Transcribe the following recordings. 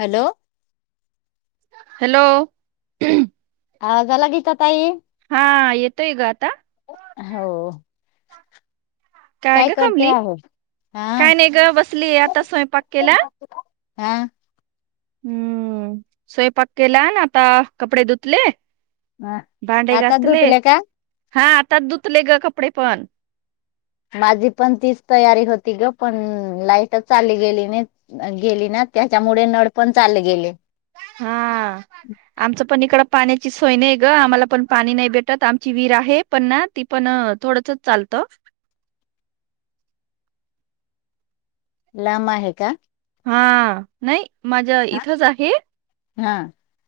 Hello hello आवाज आला गीता ताई हा येतोय ग आता हो काय ग करते कमली आहे हा काय नाही ग बसली आता स्वयंपाक केला हा हम्म स्वयंपाक केला ना आता कपडे धुतले हा. भांडे आता घासले धुतले का हा आता धुतले ग कपडे पण माझी पण तीच तयारी होती ग पण लाईटच चाली गेली नाही गेली ना त्याच्यामुळे नळ पण चालले गेले हा आमचं पण इकडं पाण्याची सोय नाही ग आम्हाला पण पाणी नाही भेटत आमची विहीर आहे पण ना ती पण थोडस चालतं लांब आहे का हा नाही माझ हा इथंच आहे हा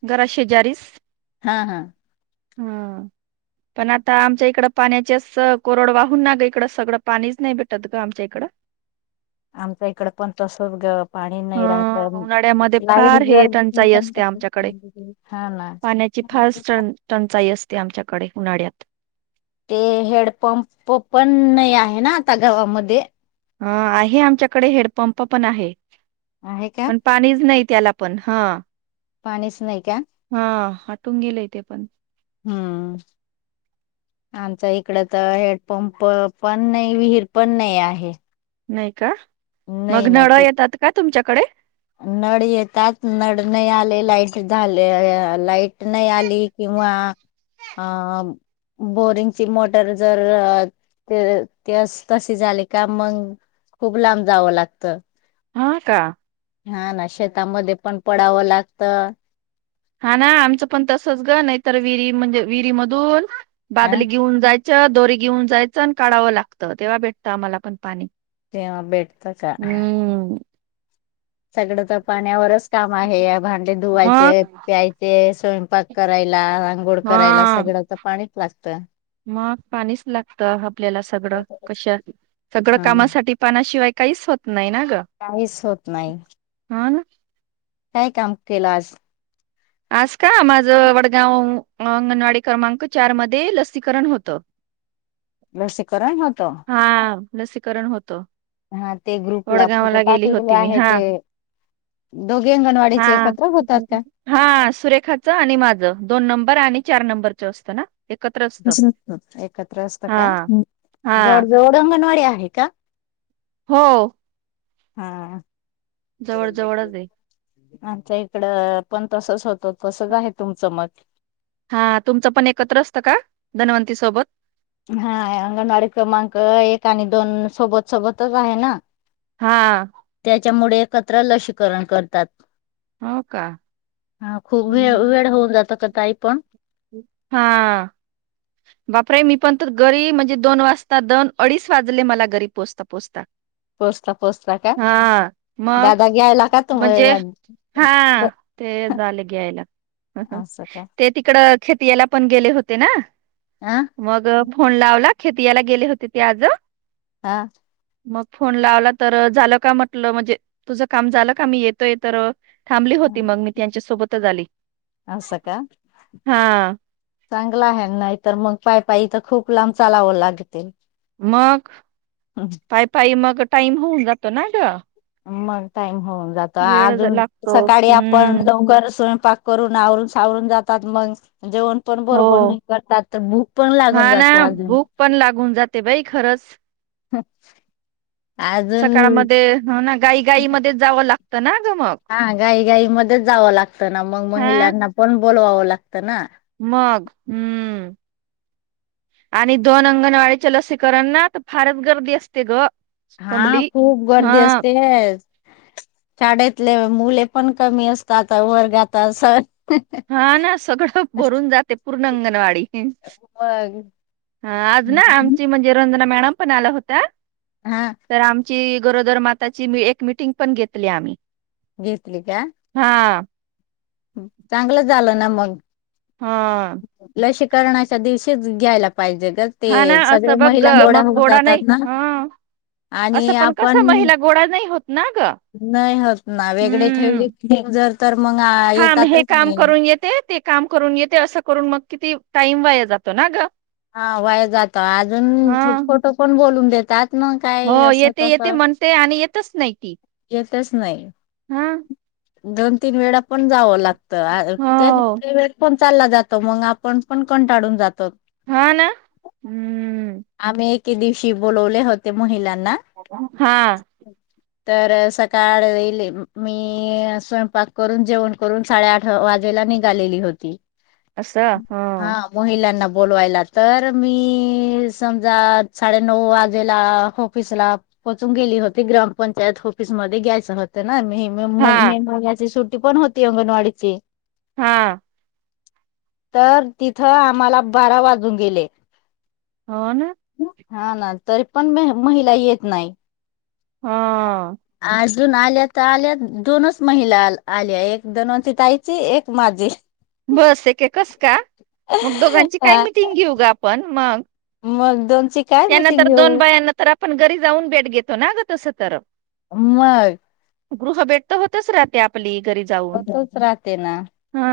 घरा शेजारीस हा हा हम् पण आता आमच्या इकडं पाण्याचेच कोरड वाहून ना ग इकडं सगळं पाणीच नाही भेटत ग आमच्या इकडं. आमच्या इकड पण तसच ग पाणी नाही राहत हा उन्हाळ्यामध्ये लाईट फार हे जर.. टंचाई असते आमच्याकडे हा ना पाण्याची फार टंचाई असते आमच्याकडे उन्हाळ्यात ते हेडपंप पण आहे ना आता गावामध्ये ह आहे आमच्याकडे हेडपंप पण आहे. आहे का पण पाणीच नाही त्याला पण हा. पाणीच नाही का हा हटून गेलंय ते पण हम्म आमच इकड तर हेडपंप पण नाही विहीर पण नाही आहे. नाही का मग नाही ना नळां ते येतात का तुमच्याकडे. नळ येतात नळ नाही आले लाईट झाले लाईट नाही आली. किंवा अ बोरिंगची मोटर जर ते ते तसे झाली का मग खूप लांब जावं लागतं हा का हा ना शेतामध्ये पण पडावं लागतं हा ना आमचं पण तसच ग नाहीतर विहिरी म्हणजे विहिरी मधून अ बादल घेऊन जाय दोरी घेऊन जायचं आणि काढावं लागतं तेव्हा भेटतं आम्हाला पण पाणी ते बेटता का हम्म सगळ तर पाण्यावरच काम आहे भांडे धुवायचे मग प्यायचे. ते स्वयंपाक करायला अंगोळ करायला हा सगळं तर पाणीच लागतं. मग पाणीच लागतं आपल्याला सगळं कशा सगळं हा कामासाठी पाणाशिवाय काहीच होत नाही ना गं. काहीच होत नाही. हा ना काय काम केलं आज आज का माझं वडगाव अंगणवाडी क्रमांक चार मध्ये लसीकरण होतं. लसीकरण होत. हा लसीकरण होतो. हा ते ग्रुपला फोटो टाकलेले मी आहे हा ते. दोघे हा अंगणवाडीचे एकत्र होतात का हा सुरेखाचं आणि माझं दोन नंबर आणि चार नंबरचं असतं ना एकत्र असतं नत एकत्र असत का हा हा जवळ जवळ अंगणवाडी आहे का. हो हा जवळ जवळच आहे आता इकडं पण तसच होत तसच आहे तुमचं मग हा तुमचं पण एकत्र असतं का धनवंती सोबत हा अंगणवाडी क्रमांक एक आणि दोन सोबत सोबतच आहे ना. हा त्याच्यामुळे एकत्र लसीकरण करतात. हो का हा खूप वे हम्म. वेळ होऊन जातो का ताई पण हा [unintelligible] बापरे मी पण तर घरी म्हणजे दोन वाजता दोन अडीच वाजले मला घरी पोहोचता पोचता. पोचता पोचता का हा मग दादा घ्यायला का तुम म्हणजे हा ते झाले घ्यायला असं का ते तिकड खेतीयाला पण गेले होते ना. अ खेतीयाला गेले होते ते आज. हा. मग फोन लावला तर, झालं का म्हटलं, म्हणजे तुझं काम झालं का मी येतोय तर थांबली होती, मग मी त्यांच्यासोबतच आली. अस का? हा. चांगला हाय, नाहीतर मग पायपाय तर खूप लांब चालावं लागते. मग पाय पाय मग टाईम होऊन जातो ना ग. मग टाइम होऊन जातो, वेळ जा- अजून लागतो सकाळी आपण हम्म लवकर स्वयंपाक करून आवरून सावरून जातात, मग जेवण पण बरोबर हो नाही करतात, तर भूक पण लागून हा ना, जाते अजून. भूक पण लागून जात ते बाई खरंच. ह. सकाळमध्ये ह ना घाई घाई मध्येच जावं लागतं ना ग मग. हा घाई घाई मध्येच जावं लागतं ना मग हा महिलांना पण बोलवावं लागतं ना. मग हम्म आणि दोन अंगणवाडीच्या लसीकरणना तर फारच गर्दी असते ग हा कमली. खूप हा गर्दी असते. शाळेतले मुले पण कमी असतात, वर्गात अस. हा ना, सगळं भरून जाते पूर्ण अंगणवाडी. व्हग. ह आज ना आमची म्हणजे, रंजना मॅडम पण आला होत्या. हा. तर आमची गरोदर माताची एक मिटिंग पण घेतली आम्ही. घीेतली का? हा. चांगलं झालं ना मग. ह. लशीकरणाच्या दिवशीच घ्यायला पाहिजे ग. ते हा ना असं सगळे बघ महिला गोळ्या मग होऊन गोडा जातात नाही, ना ह, असं आणि पण कस आपण महिला गोळा नाही होत ना ग. नाही होत ना, वेगळे हम्म ठेवले जर तर मग येतातच नाही. ते ते काम करून येते, असं करून मग किती टाईम वाया जातो ना ग. हा वाया जातो, अजून हा खोटं पण बोलून देतात न, काय अस तस. ते आणि येतच नाही ती. येतच नाही हा दोन तीन वेळा पण जावं लाग त, त्या हो वेळ पण चालला जातो, मग आपण पण कंटाळून जातो. हा ना. हम्म. आम्ही एके दिवशी बोलवले होते महिलांना. हा. तर सकाळ मी स्वयंपाक करून जेवण करून साडे आठ वाजेला निघालेली होती, असं हो हा. महिलांना बोलवायला तर मी समजा साडेनऊ वाजेला हो ऑफिसला पोचून गेलेली होती, ग्रामपं त्यात ऑफिसमध्ये घ्यायचं होतं ना, हा मी याची सुट्टी पण होती अंगणवाडीची. हां. तर तिथं आम्हाला बारा वाजून गेले ह ना हा ना तरी पण म महिला येत नाही हा अजून आल्या तर आल्या दोनच महिला आ आल्या एक दोनची ताईची एक माझी बस एके कस का मग दोघांची काय हा, मिीटिंग घेऊ ग आपण मग मग दोन त्यानंतर दोन बायानंतर आपण घरी जाऊन भेट घेतो ना ग तस तर मई गृहभेट तर होतच राहते आपली घरी जाऊन होतच राहते ना हा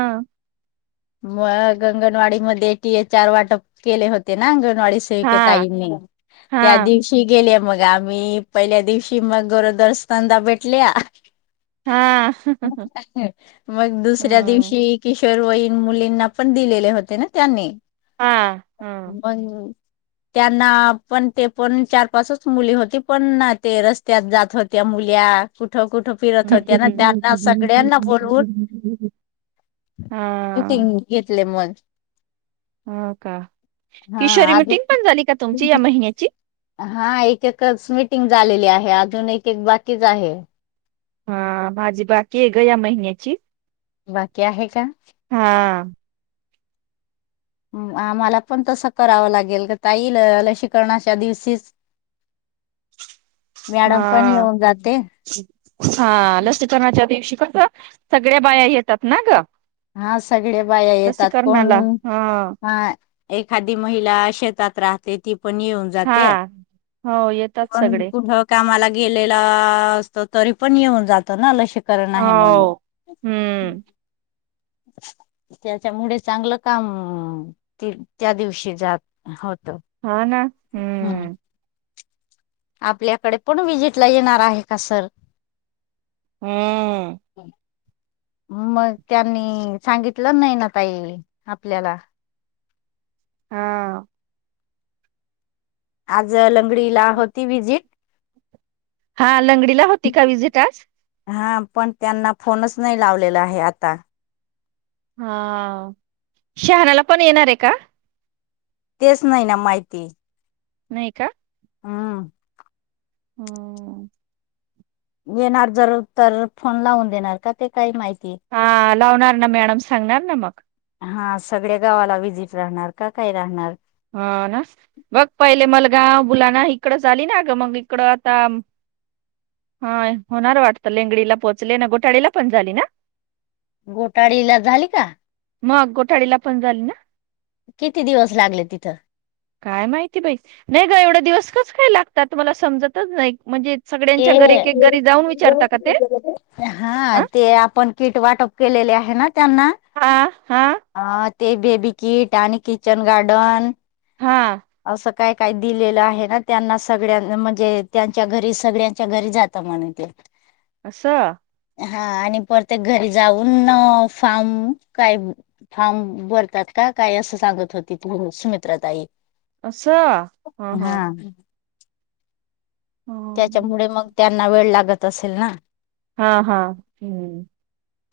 मग अंगणवाडी मध्ये टी ए चार वाटप केले होते ना अंगणवाडी तेक हा ताईनी त्या हा दिवशी गेले मग आम्ही पहिल्या दिवशी मग गरोदर स्ा भेटले हा मग दुसऱ्या हं दिवशी किशोर वयन मुलींना पण दिलेले होते ना त्यांनी हा हा हं बण त्यांना पण ते पण चार पाचच मुली होती पण ते रस्त्यात जात होत्या मुल्या कुठं कुठं फिरत होत्या ना, त्यांना सगळ्यांना बोलवून ह ह [inaudible] मीटिंग घेतले मग. हो का? हा किशोरी आज मिटिंग पण झाली का तुमची या महिन्याची. हा एक एकच मिटिंग झालेली आहे, अजून एक एक बाकीच आहे. हा माजी बाकीय ग या महिन्याची. बाकी आहे का? हा आम्हाला पण तसं करावं लागेलता येईल लशीीकरणाच्या दिवशीच मॅडम पण हा येऊन जाते दनाच्या दिवशी कस सगळ्या बाया येतात ना ग हा सगळे बाया येतात कोण लसीकरणाला हा ह एखादी महिला शेतात राहते ती पण येऊन हा हो येतात सगळे कठ कामाला गेलेला असतो तरी पण येऊन जातो ना ल शिक हो हम्म त्याच्यामुळे चांगलं काम त त्या दिवशी जात होत हा ना हम्म आपल्याकडे पण विजिटला येणार आहे का सर हम् मग त्यांनी सांगितलं नाही ना तई आपल्याला हा आज लंगडीला होती व्हजिट हा लंगडीला होती का विजिटज हा पण त्यांना फोनच नाही लावलेला आहे आता हा शहराला पण येणार आहे का तेच नाही ना माहिती नाही का हम्म हम येणार जर तर फोन लावून देणार का ते काही माहिती हा लावणार ना मॅडम सांगणार ना मग हा सगळ्या गावाला विजिट राहणार का काय राहणार हा नास बघ पहिले मलगाव बुलाणा इकडं झाली ना ग मग इकडं आता हा होणार वाटत लेंगडीला पोचले ना? घुताडी पण झाली ना? गोटाळीला झाली का? मग गोठाडीला पण झाली ना? किती दिवस लागले तिथं? काय माहिती बाई नाही ग एवढा दिवस कास काय लागतात? तुम्हाला मला समजतच नाही म्हणजे सगळ्यांच्या घरी एक एक घरी जाऊन विचारता का ते? अ हा ते आपण किट वाटप केलेले आहे ना त्यांना हा -हा अ ते बेबी किट आणि किचन गार्डन हा असं काय -काय दिलेलं आहे ना त्यांना सगळ्यां म्हणजे त्यांच्या घरी सगळ्यांच्या घरी जात म्हण ते अस..... हा आणि प्रत्येक घरी जाऊन फार्म काय फार्म भरतात का काय? असं सांगत होती त सुमित्रा ताई. अ्छा हा हा हम्म. त्याच्यामुळे मग त्यांना वेळ लागत असेल ना हा हा हम्म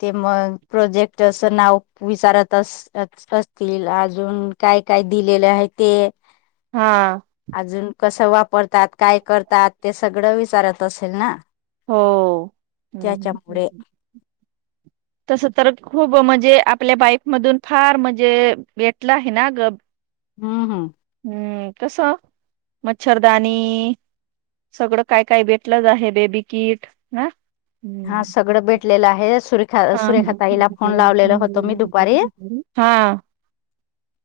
ते मग प्रोजेक्ट असं नाव विचारत अस असतील अजून काय काय दिलेले आहे ते हा अजून कस वापरतात काय करतात ते सगळं विचारत असेल ना? हा घोटाडी ला झाली का? तस तर खूप म्हणजे आपल्या बाईकमधून फार म्हणजे भेटलं आहे ना ग हम्म- हम् हम्म कस मच्छरदानी सगळं काय काय भेटलंच आहे बेबी किट ना हा सगळं भेटलेलं आहे सुरेखा हा- सुरेखाताईला फोन लावलेलं होतो मी दुपारी हा हा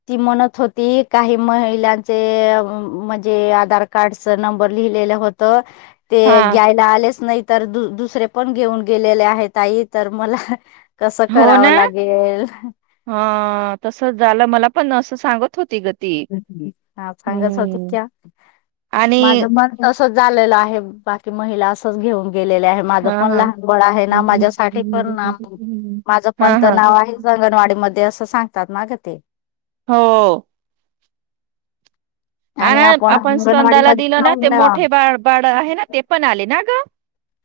ती म्हणत होती काही महिलांचे म्हणजे आधार कार्डच नंबर लिहिलेलं होत ते हा घ्यायला आलेच नाही तर द दुसरे पण घेऊन गेलेले आहेत आई तर मला कसं करावं लागेल? हा तस झालं मला पण असं सांगत होती ग ती हा सांगच होते हम्म का आणि माझ मन तसंच झालेलं आहे बाकी महिला असच घेऊन गेलेल्या आहे माझं हा पण हा लहान बाळ आहे हा ना माझ्यासाठी पण ना माझं पण तर हा नाव आहे अंगणवाडी मध्ये असं सांगतात ना ग ते? हो हा आणि ना आपण स्तंदाला अंगणवाडीमध्ये दिलो ना ते जाऊन मोठे बा बाड आहे ना ते पण आले ना ग?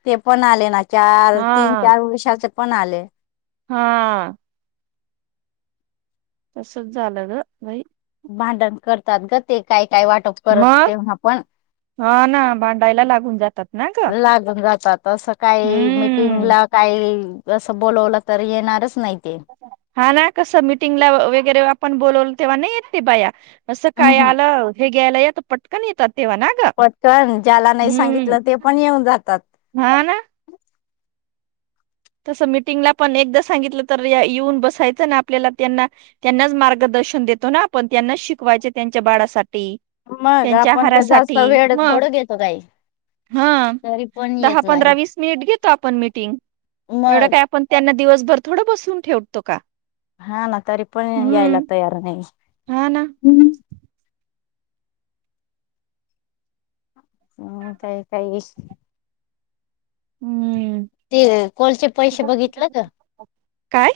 ते पण आले ना चार हा तीन चार वर्षाचे पण आले हा तसच झालं ग बाई. भांडण करतात ग ते काय -काय वाटप परत मग ते पण हा ना भांडायला लागून जातात ना ग आले चार-पाच वर्षाचे तसं काही हम्म मीटिंगला काही असं बोलवलं तर येणारच नाही ते हा ना कसं मीटिंगला वगैरे आपण बोलावलं तेव्हा नाही येते बाया असं काय हम्म आलं हे घ्या ला पटकन येत तेव्हा ना ग पटकन ज्याला नाही हम्म सांगितलं ते पण येऊन जातात हा ना तसं मीटिंगला पण एकदा सांगितलं तर येऊन बसायचं ना आपल्याला त्यांना त्यांनाच मार्गदर्शन देतो ना आपण त्यांनाच शिकवायचे त्यांच्या बाळासाठी मग त्यांच्या आपण का जास्त आहारासाठी वेळ मग थोडं घेतो काही हा तरी पण दहा येत पंधरा नाही. वीस मिनिट घेतो आपण मिीटिंग एवढं काय मग आपण त्यांना दिवसभर थोडं बसून ठेवतो का हा ना तरी पण यायला हम्म तयार नाही हा ना हम्म हम् काही काही हम्म ते कोलचे पैसे बघितलं ग काय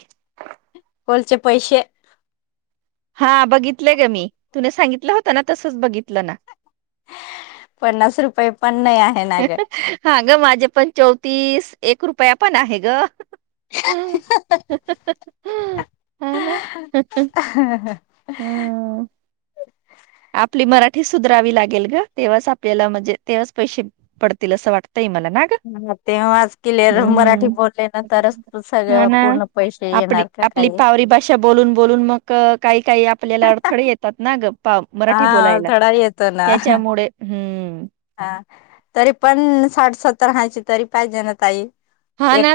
कोलचे पैसे हा बघितलं ग मी तु सांगितलं होत ना तसंच बघितलं ना पन्नास रुपये पण नाही ना ग. हां ग माझे पण चौतीस एक रुपया पण आहे ग हम हा ना ह ह हम आपली मराठी सुधरावी लागेल ग तेव्हाच आपल्याला म्हणजे तेव्हाच पैसे पडतील असं वाटतंई मला ना ग हा तेव्हा क्लिअर मराठी हम्म बोलले ना तरच सगळ पूर्ण पैसे आप येणार का आपली काही पावरी भाषा बोलून बोलून मग काही काही आपल्याला अडथळे येतात ना ग मराठी हा बोलायला थोडा येतो ना. त्याच्यामुळे हम् हा तरी पण साठ सत्तर हायची तरी पाहिजे ना ताई हा एक ना